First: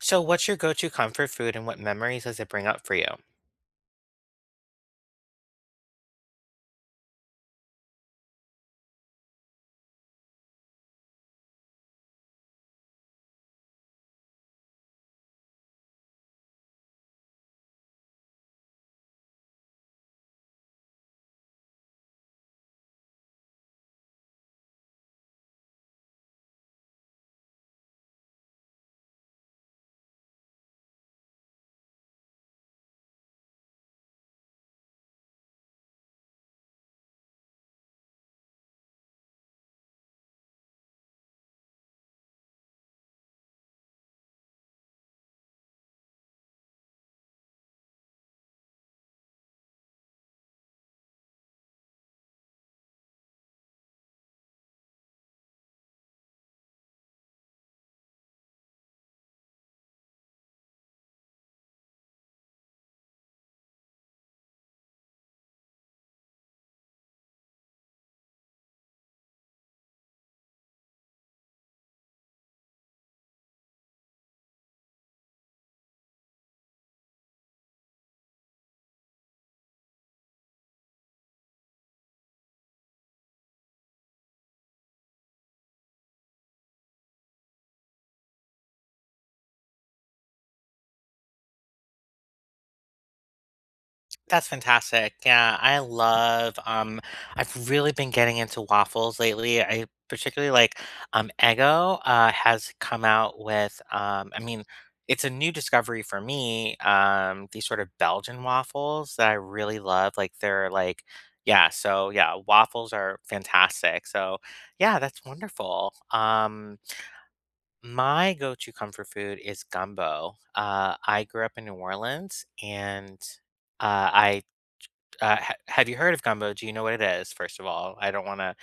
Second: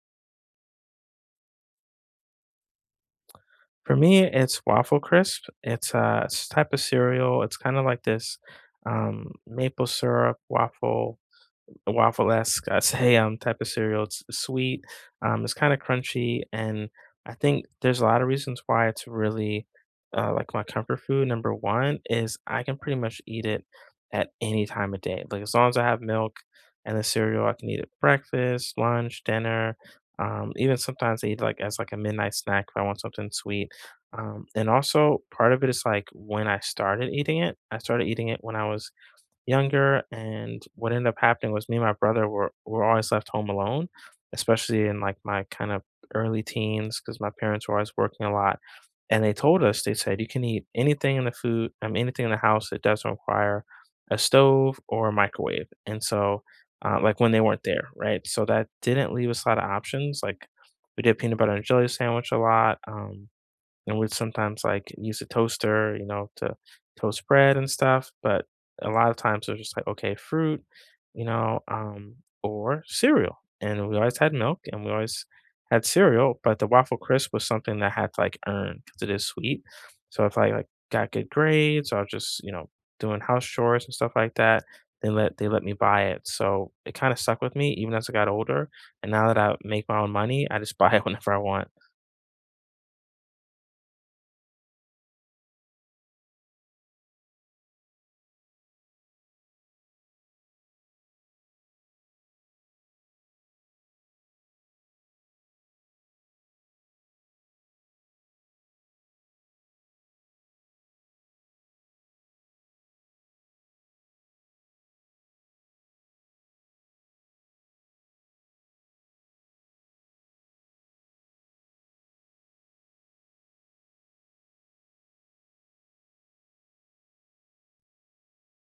So, what's your go to comfort food and what memories does it bring up for you? For me, it's Waffle Crisp. It's a type of cereal. It's kind of like this maple syrup waffle esque Saham type of cereal. It's sweet, it's kind of crunchy, and I think there's a lot of reasons why it's really like my comfort food. Number one is I can pretty much eat it at any time of day. Like as long as I have milk and the cereal, I can eat it breakfast, lunch, dinner. Even sometimes I eat like as like a midnight snack if I want something sweet. And also part of it is like when I started eating it, I started eating it when I was younger, and what ended up happening was me and my brother were always left home alone, especially in like my kind of early teens, because my parents were always working a lot. And they told us, they said, you can eat anything in the food, anything in the house that doesn't require a stove or a microwave. And so, like when they weren't there, right? So that didn't leave us a lot of options. Like we did peanut butter and jelly sandwich a lot. And we'd sometimes like use a toaster, you know, to toast bread and stuff. But a lot of times it was just like, okay, fruit, you know, um, or cereal. And we always had milk and we always had cereal, but the waffle crisp was something that I had to like earn because it is sweet. So if I like got good grades or just, you know, doing house chores and stuff like that, they let me buy it. So it kind of stuck with me even as I got older. And now that I make my own money, I just buy it whenever I want. That's fantastic. Yeah, I love, I've really been getting into waffles lately. I particularly like Eggo has come out with, I mean, it's a new discovery for me. These sort of Belgian waffles that I really love. Like, they're like, yeah, so yeah, waffles are fantastic. So, yeah, that's wonderful. My go-to comfort food is gumbo. I grew up in New Orleans, and I ha have you heard of gumbo? Do you know what it is? First of all, I don't want to.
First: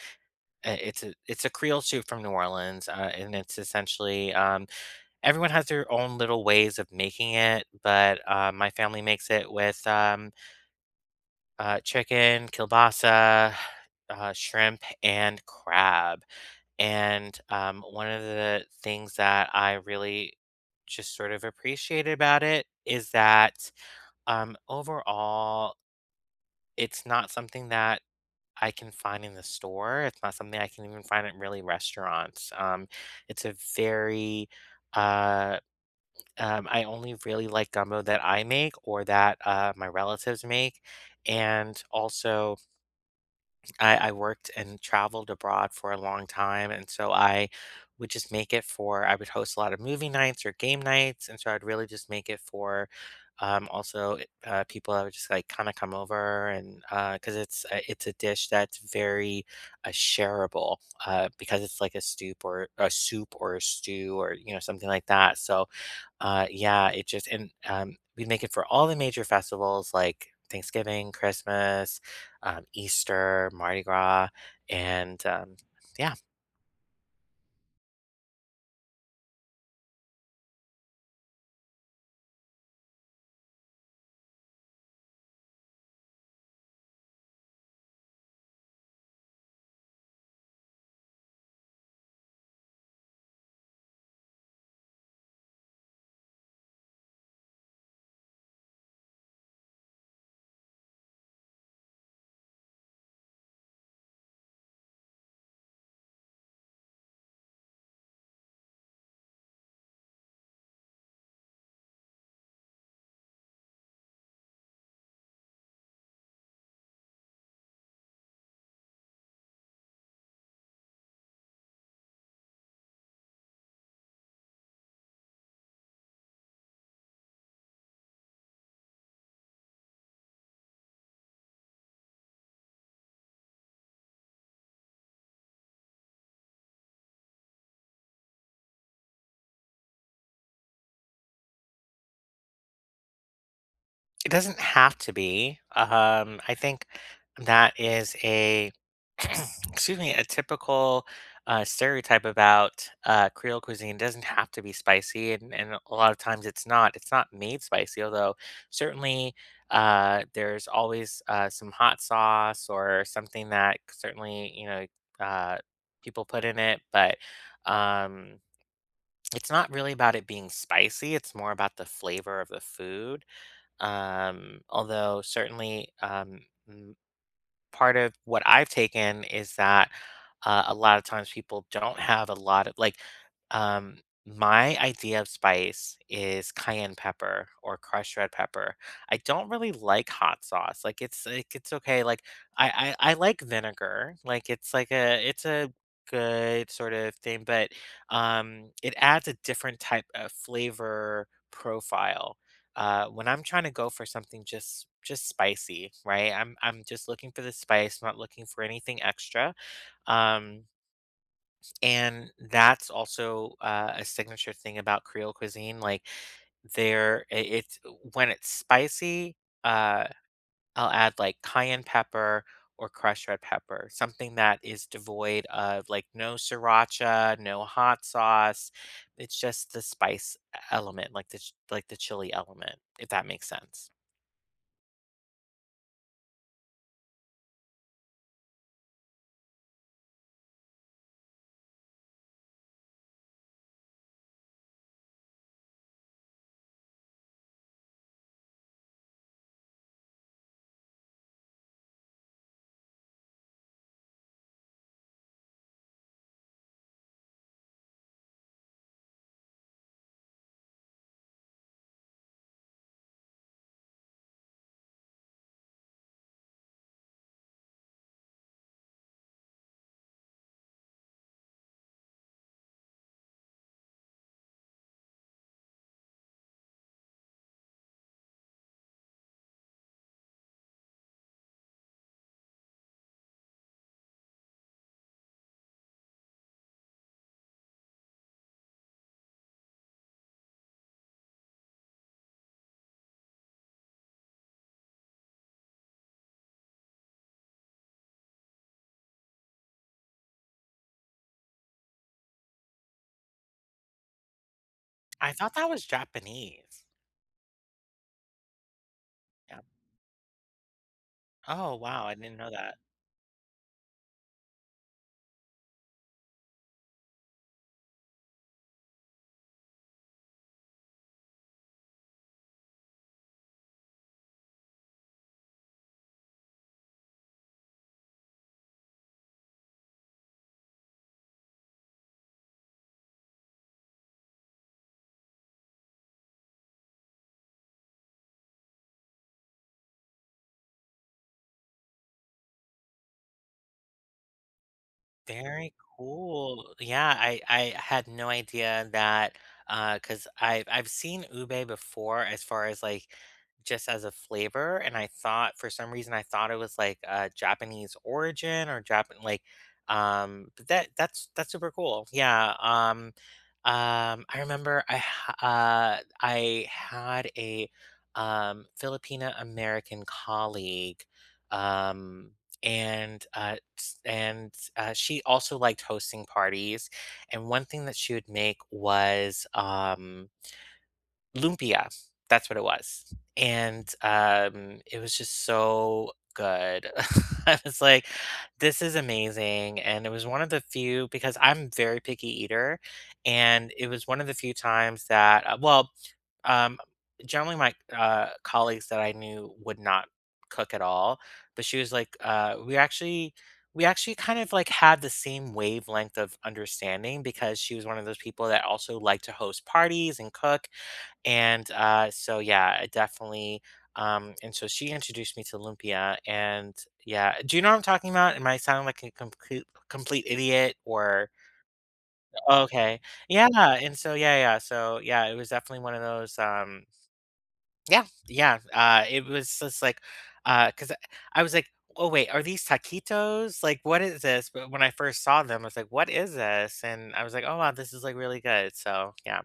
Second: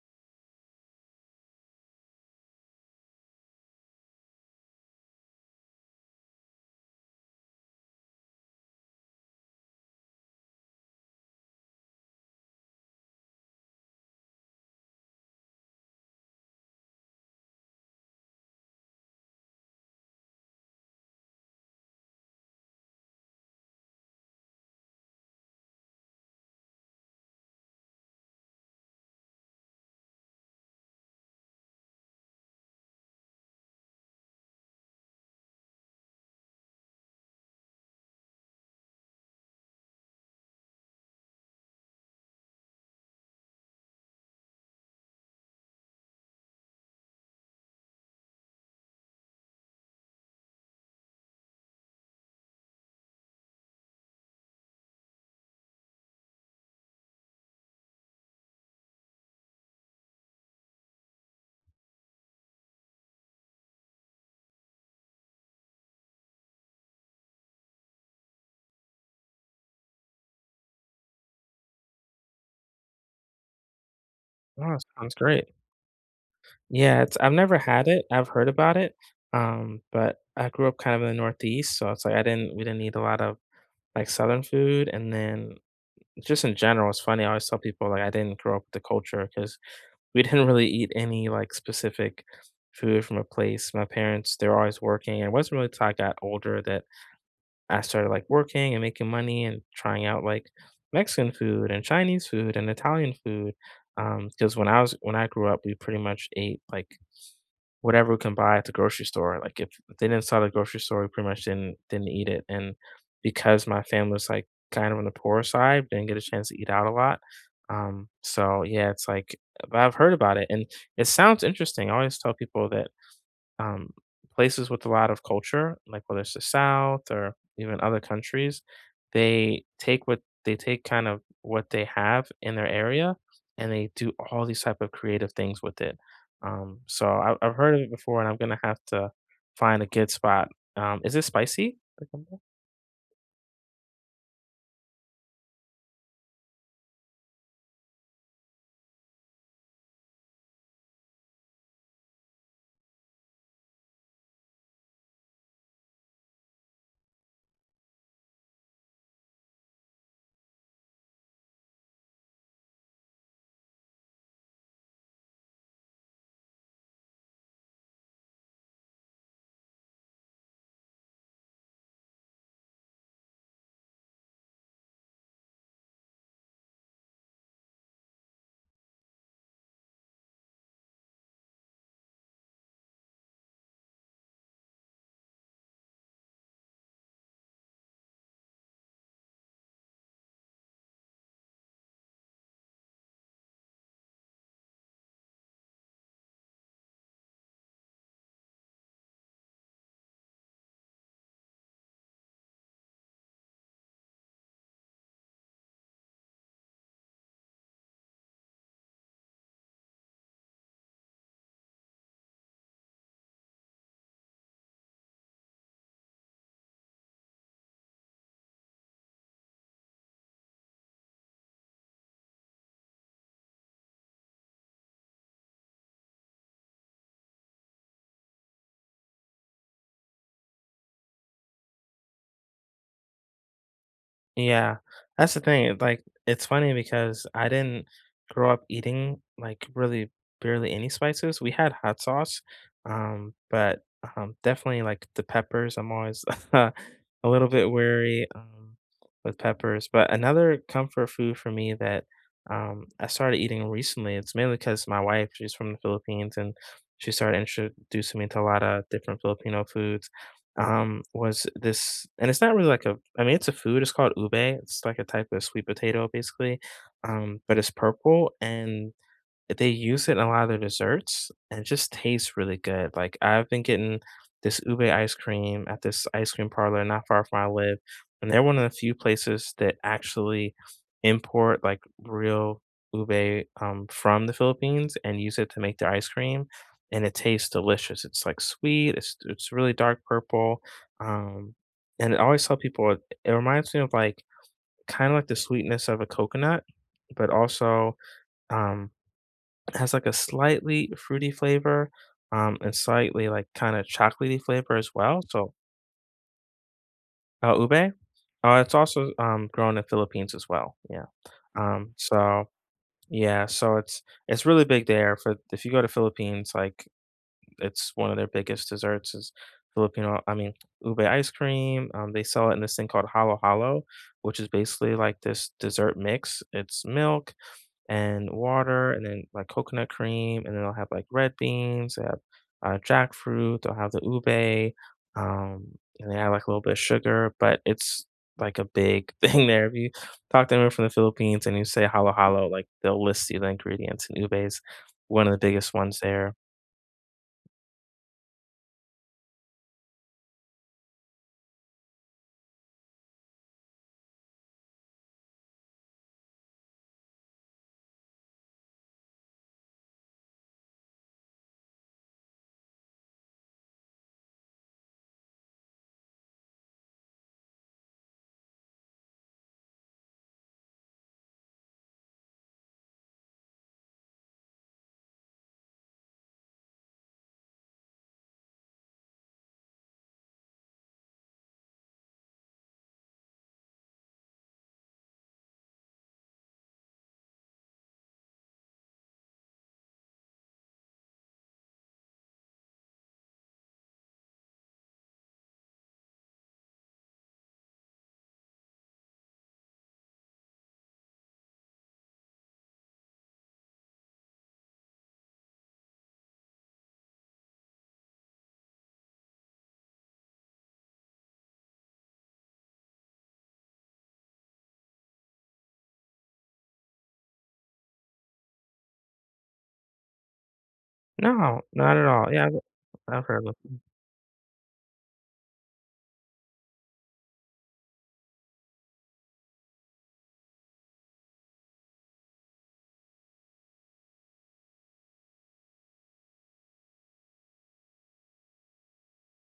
It's a Creole soup from New Orleans, and it's essentially everyone has their own little ways of making it, but my family makes it with chicken, kielbasa, shrimp, and crab. And one of the things that I really just sort of appreciate about it is that overall, it's not something that I can find in the store. It's not something I can even find at really restaurants. It's a very, uh, I only really like gumbo that I make or that my relatives make. And also, I worked and traveled abroad for a long time, and so I would just make it for I would host a lot of movie nights or game nights, and so I'd really just make it for also people that would just like kind of come over and because it's a dish that's very shareable because it's like a soup or a stew or you know something like that. So yeah, it just and, we make it for all the major festivals like Thanksgiving, Christmas, Easter, Mardi Gras, Oh, sounds and, great. Yeah. Yeah, it's I've never had it. I've heard about it, but I grew up kind of in the Northeast, so it's like I didn't we didn't eat a lot of like Southern food, and then just in general, it's funny. I always tell people like I didn't grow up with the culture because we didn't really eat any like specific food from a place. My parents they're always working, and it wasn't really till I got older that I started like working and making money and trying out like Mexican food and Chinese food and Italian food. Because when I was when I grew up, we pretty much ate like whatever we can buy at the grocery store. Like if they didn't sell at the grocery store, we pretty much didn't eat it. And because my family was like kind of on the poor side, didn't get a chance to eat out a lot. So yeah, it's like but I've heard about it and it sounds interesting. I always tell people that um, places with a lot of culture, like whether it's the South or even other countries, they take what they take kind of what they have in their area and they do all these type of creative things with it. So I've heard of it before, and I'm gonna have to find a good spot. Is it spicy? It doesn't have to be. I think that is a excuse me, a typical stereotype about Creole cuisine. It doesn't have to be spicy, and a lot of times it's not. It's not made spicy, although certainly there's always some hot sauce or something that certainly you know uh, people put in it, but um, it's not really about it being spicy. It's more about the flavor of the food although certainly, mm, part of what I've taken is that, a lot of times people don't have a lot of like, um, my idea of spice is cayenne pepper or crushed red pepper. I don't really like hot sauce. Like it's okay. Like I like vinegar. Like it's like a good sort of thing, but it adds a different type of flavor profile when I'm trying to go for something just spicy, right? I'm just looking for the spice, not looking for anything extra. Um, and that's also a signature thing about Creole cuisine. Like it's when it's spicy, uh, I'll add like cayenne pepper or crushed red pepper, something that is devoid of like no sriracha, no hot sauce. It's just the element, like the like the chili element, if that makes sense. Yeah, that's the thing. Like, it's funny because I didn't grow up eating like really barely any spices. We had hot sauce, but definitely like the peppers. I'm always a little bit wary with peppers. But another comfort food for me that I started eating recently, it's mainly because my wife, she's from the Philippines and she started introducing me to a lot of different Filipino foods was this and it's not really like a I mean it's a food it's called ube it's like a type of sweet potato basically but it's purple and they use it in a lot of their desserts, and it just tastes really good, like, I've been getting this ube ice cream at this ice cream parlor not far from where I live, and they're one of the few places that actually import, like, real ube, from the Philippines and use it to make their ice cream, and it tastes delicious. It's, like, sweet, it's really dark purple, um, and I always tell people it it reminds me of, like, kinda like the sweetness of a coconut, but also, um has like a slightly fruity flavor, and slightly like kind of chocolatey flavor as well. I So thought that was Japanese. Ube, it's also Yeah. grown in Philippines as well. Yeah. Oh, Um, wow, I didn't so know that. yeah, so it's really big there. For if you go to Philippines, like it's one of their biggest desserts is Filipino. I mean, ube ice cream. They sell it in this thing called halo halo, which is basically like this dessert mix. It's milk and water and then like coconut cream and then I'll have like red beans, I have jackfruit, I'll have the ube, um, and they add like a little bit of sugar, but it's like a big thing there. If you talk to anyone from the Philippines and you say halo halo, like they'll list you the ingredients and ube is one of the Very biggest ones there. cool. Yeah, I had no idea that because I I've seen ube before as far as like just as a flavor and I thought for some reason I thought it was like a Japanese origin or Japan like but that's super cool. Yeah. I remember I had a Filipina American colleague um and s- and she also liked hosting parties. And one thing that she would make was lumpia. That's what it was, and it was just so good. I was like, "This is amazing," and it was one of the few because I'm very picky eater, and it was one of the few times that well, um, generally, my colleagues that I knew would not cook at all, but she was like, we actually kind of like had the same wavelength of understanding because she was one of those people that also liked to host parties and cook, and so yeah, I definitely." And so she introduced me to lumpia, and yeah, do you know what I'm talking about? Am I sounding like a complete idiot or No, not at all. Yeah, okay? I've Yeah, heard of and so yeah, it was definitely one of those. Yeah, it was just like, because I was like, "Oh, wait, are these taquitos? Like, what is this?" But when I first saw them, I was like, "What is this?" And I was like, "Oh, wow, this is, like, really good." So, yeah.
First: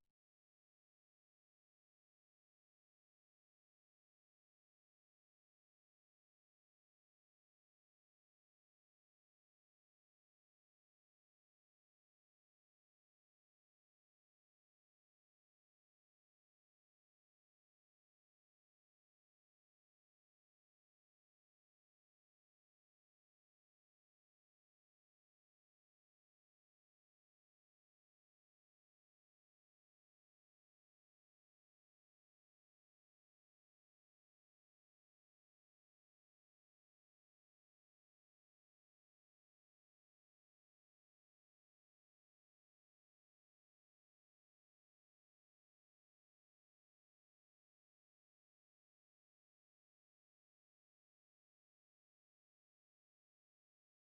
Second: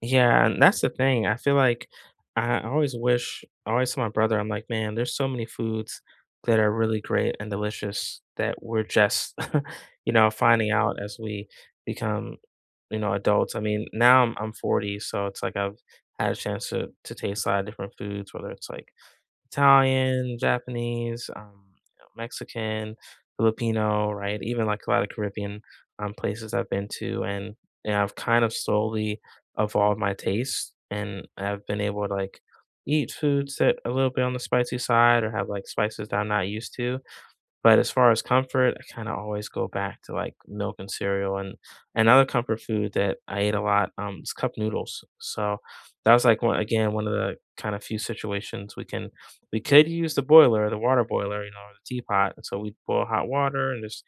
Yeah, and that's the thing. I feel like I always wish, I always tell my brother, I'm like, man, there's so many foods that are really great and delicious that we're just, you know, finding out as we become, you know, adults. I mean, now I'm 40, so it's like I've had a chance to taste a lot of different foods, whether it's like Italian, Japanese, you know, Mexican, Filipino, right? Even like a lot of Caribbean places I've been to, and I've kind of slowly evolved my taste, and I've been able to like eat foods that a little bit on the spicy side or have like spices that I'm not used to, but as far as comfort, I kinda always go back to, like, milk and cereal, and another comfort food that I ate a lot, is cup noodles. So, that was, like, one again, one of the kind of few situations we could use the boiler, the water boiler, you know, or the teapot, and so we'd boil hot water and just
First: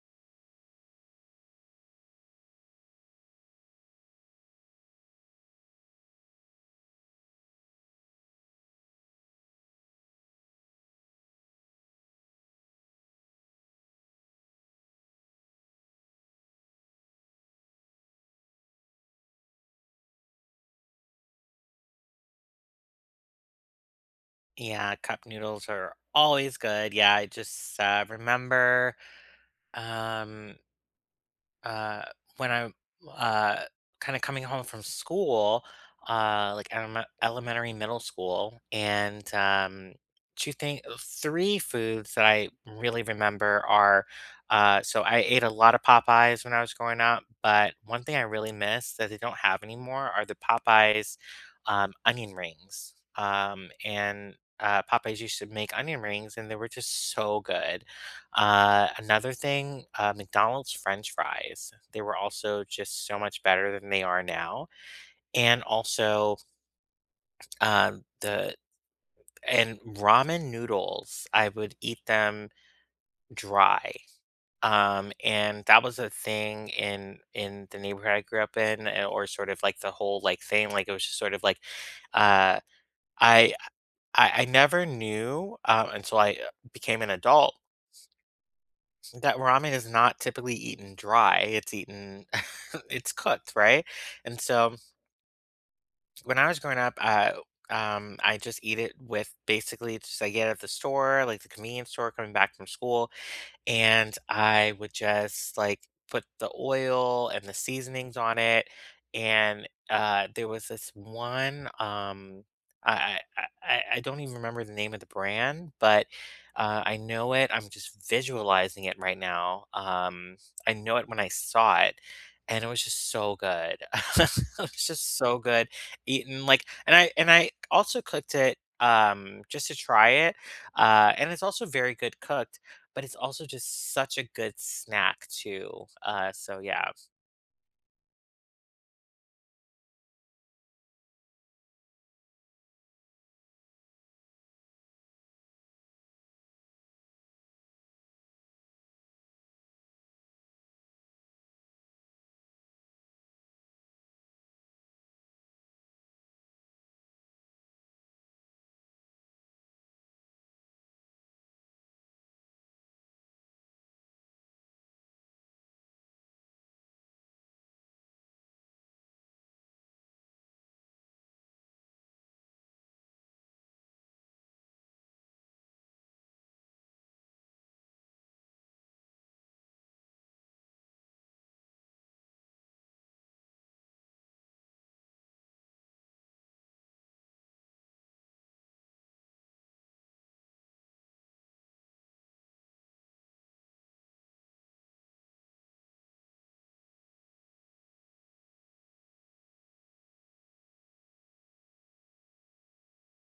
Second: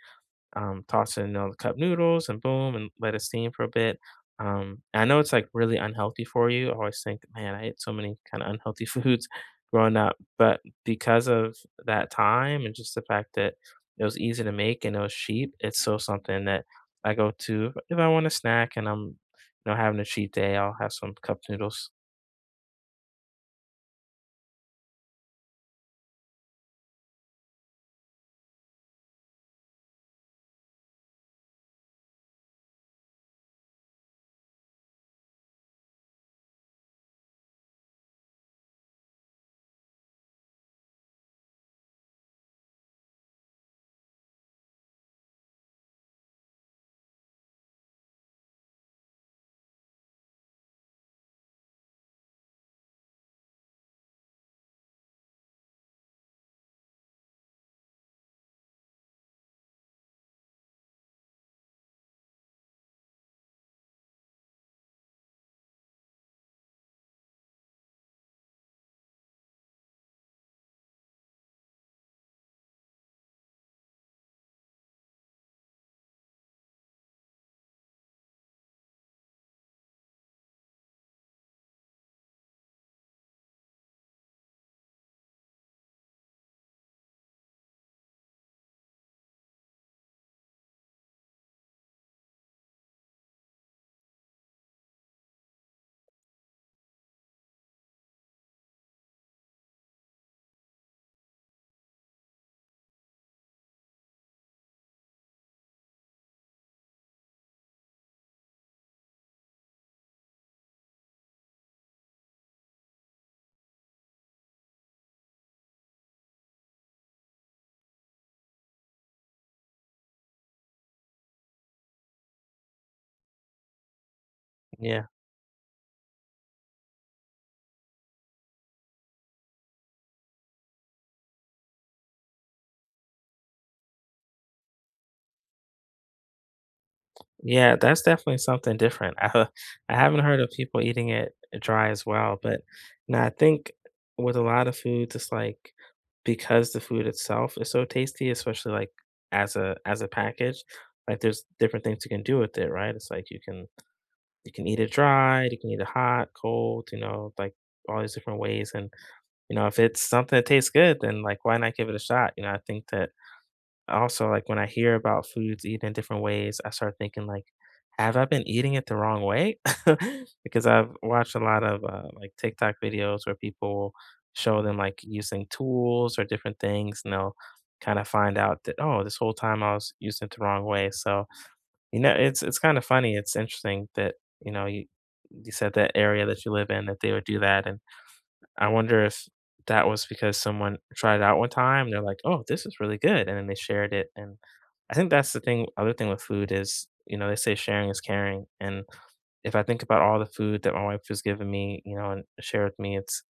toss in all the cup noodles and boom, and let it steam for a bit. I know it's like really unhealthy for you. I always think, man, I ate so many kind of unhealthy foods growing up, but because of that time and just the fact that it was easy to make and it was cheap, it's so something that I go to if I want a snack and I'm, you know, having a cheat day. I'll have some cup noodles. Yeah, cup noodles are always good. Yeah, I just, remember, um uh, when I'm uh, kind of coming home from school, like elementary, middle school, and two things, three foods that I really remember are. So I ate a lot of Popeyes when I was growing up, but one thing I really miss that they don't have anymore are the Popeyes onion rings. And Popeyes used to make onion rings, and they were just so good. Another thing, McDonald's French fries. They were also just so much better than they are now. And also, the and ramen noodles. I would eat them dry. And that was a thing in the neighborhood I grew up in, or sort of like the whole like thing. Like it was just sort of like, uh, I I never knew until I became an adult that ramen is not typically eaten dry, it's eaten it's cooked, right? And so, when I was growing up, I just eat it with basically it's just I get it at the store, like the convenience store coming back from school, and I would just like put the oil and the seasonings on it. And there was this one, I, I I don't even remember the name of the brand, but I know it. I'm just visualizing it right now. I know it when I saw it, and it was just so good. It was Yeah. just so good. Eaten like, and I also cooked it just to try it, and it's also very good cooked but it's also just such a good snack too. So yeah. Yeah, that's definitely something different. I I haven't heard of people eating it dry as well, but now I think with a lot of foods, it's like because the food itself is so tasty, especially like as a package, like there's different things you can do with it, right? It's like you can eat it dry, you can eat it hot, cold, you know, like all these different ways. And you know, if it's something that tastes good, then like why not give it a shot? You know, I think that also, like, when I hear about foods eaten in different ways, I start thinking like, have I been eating it the wrong way? Because I've watched a lot of, like, TikTok videos where people show them, like, using tools or different things, and they'll kinda find out that, "Oh, this whole time I was using it the wrong way." So, you know, it's kinda funny. It's interesting that, you know, you said that area that you live in, that they would do that and I wonder if that was because someone tried it out one time, they're like, "Oh, this is really good," and then they shared it, and I think that's the thing other thing with food is, you know, they say sharing is caring, and if I think about all the food that my wife has given me, you know, and shared with me, it's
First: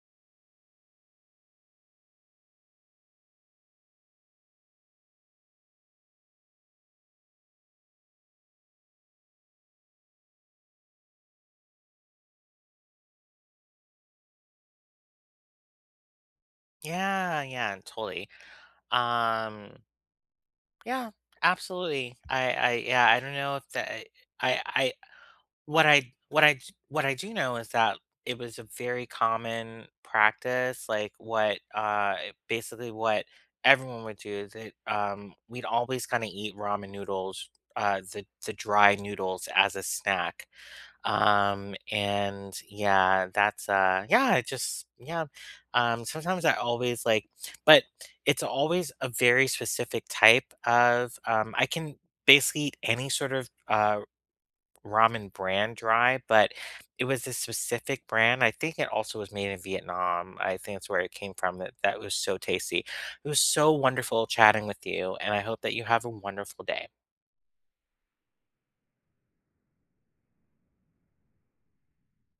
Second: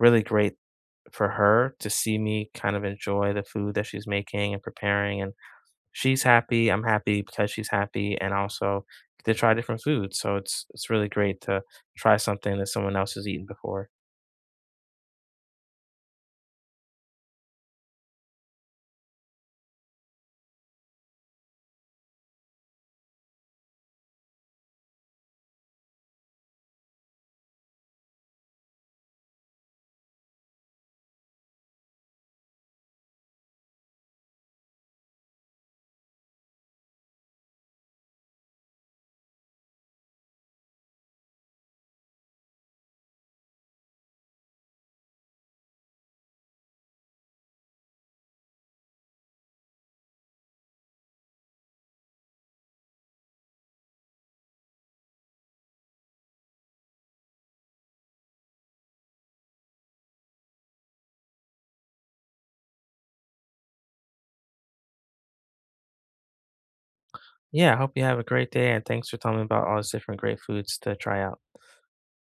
really great for her to see me kind of enjoy the food that she's making and preparing, and she's happy, I'm happy because she's happy, and also to try different foods, so it's really great to try something that someone else has eaten before. Yeah, yeah, totally. Um, yeah, absolutely. Yeah, I don't know if that, I, I, what I, what I, what I do know is that it was a very common practice, like what, basically what everyone would do is that, we'd always kind of eat ramen noodles, the dry noodles as a snack. And yeah, that's yeah, it just yeah, sometimes I always like, but it's always a very specific type of. I can basically eat any sort of ramen brand dry, but it was this specific brand. I think it also was made in Vietnam. I think that's where it came from, that that was so tasty. It was so wonderful chatting with you and I hope that you have a wonderful day. Yeah, I hope you have a great day and thanks for telling me about all these different great foods to try out.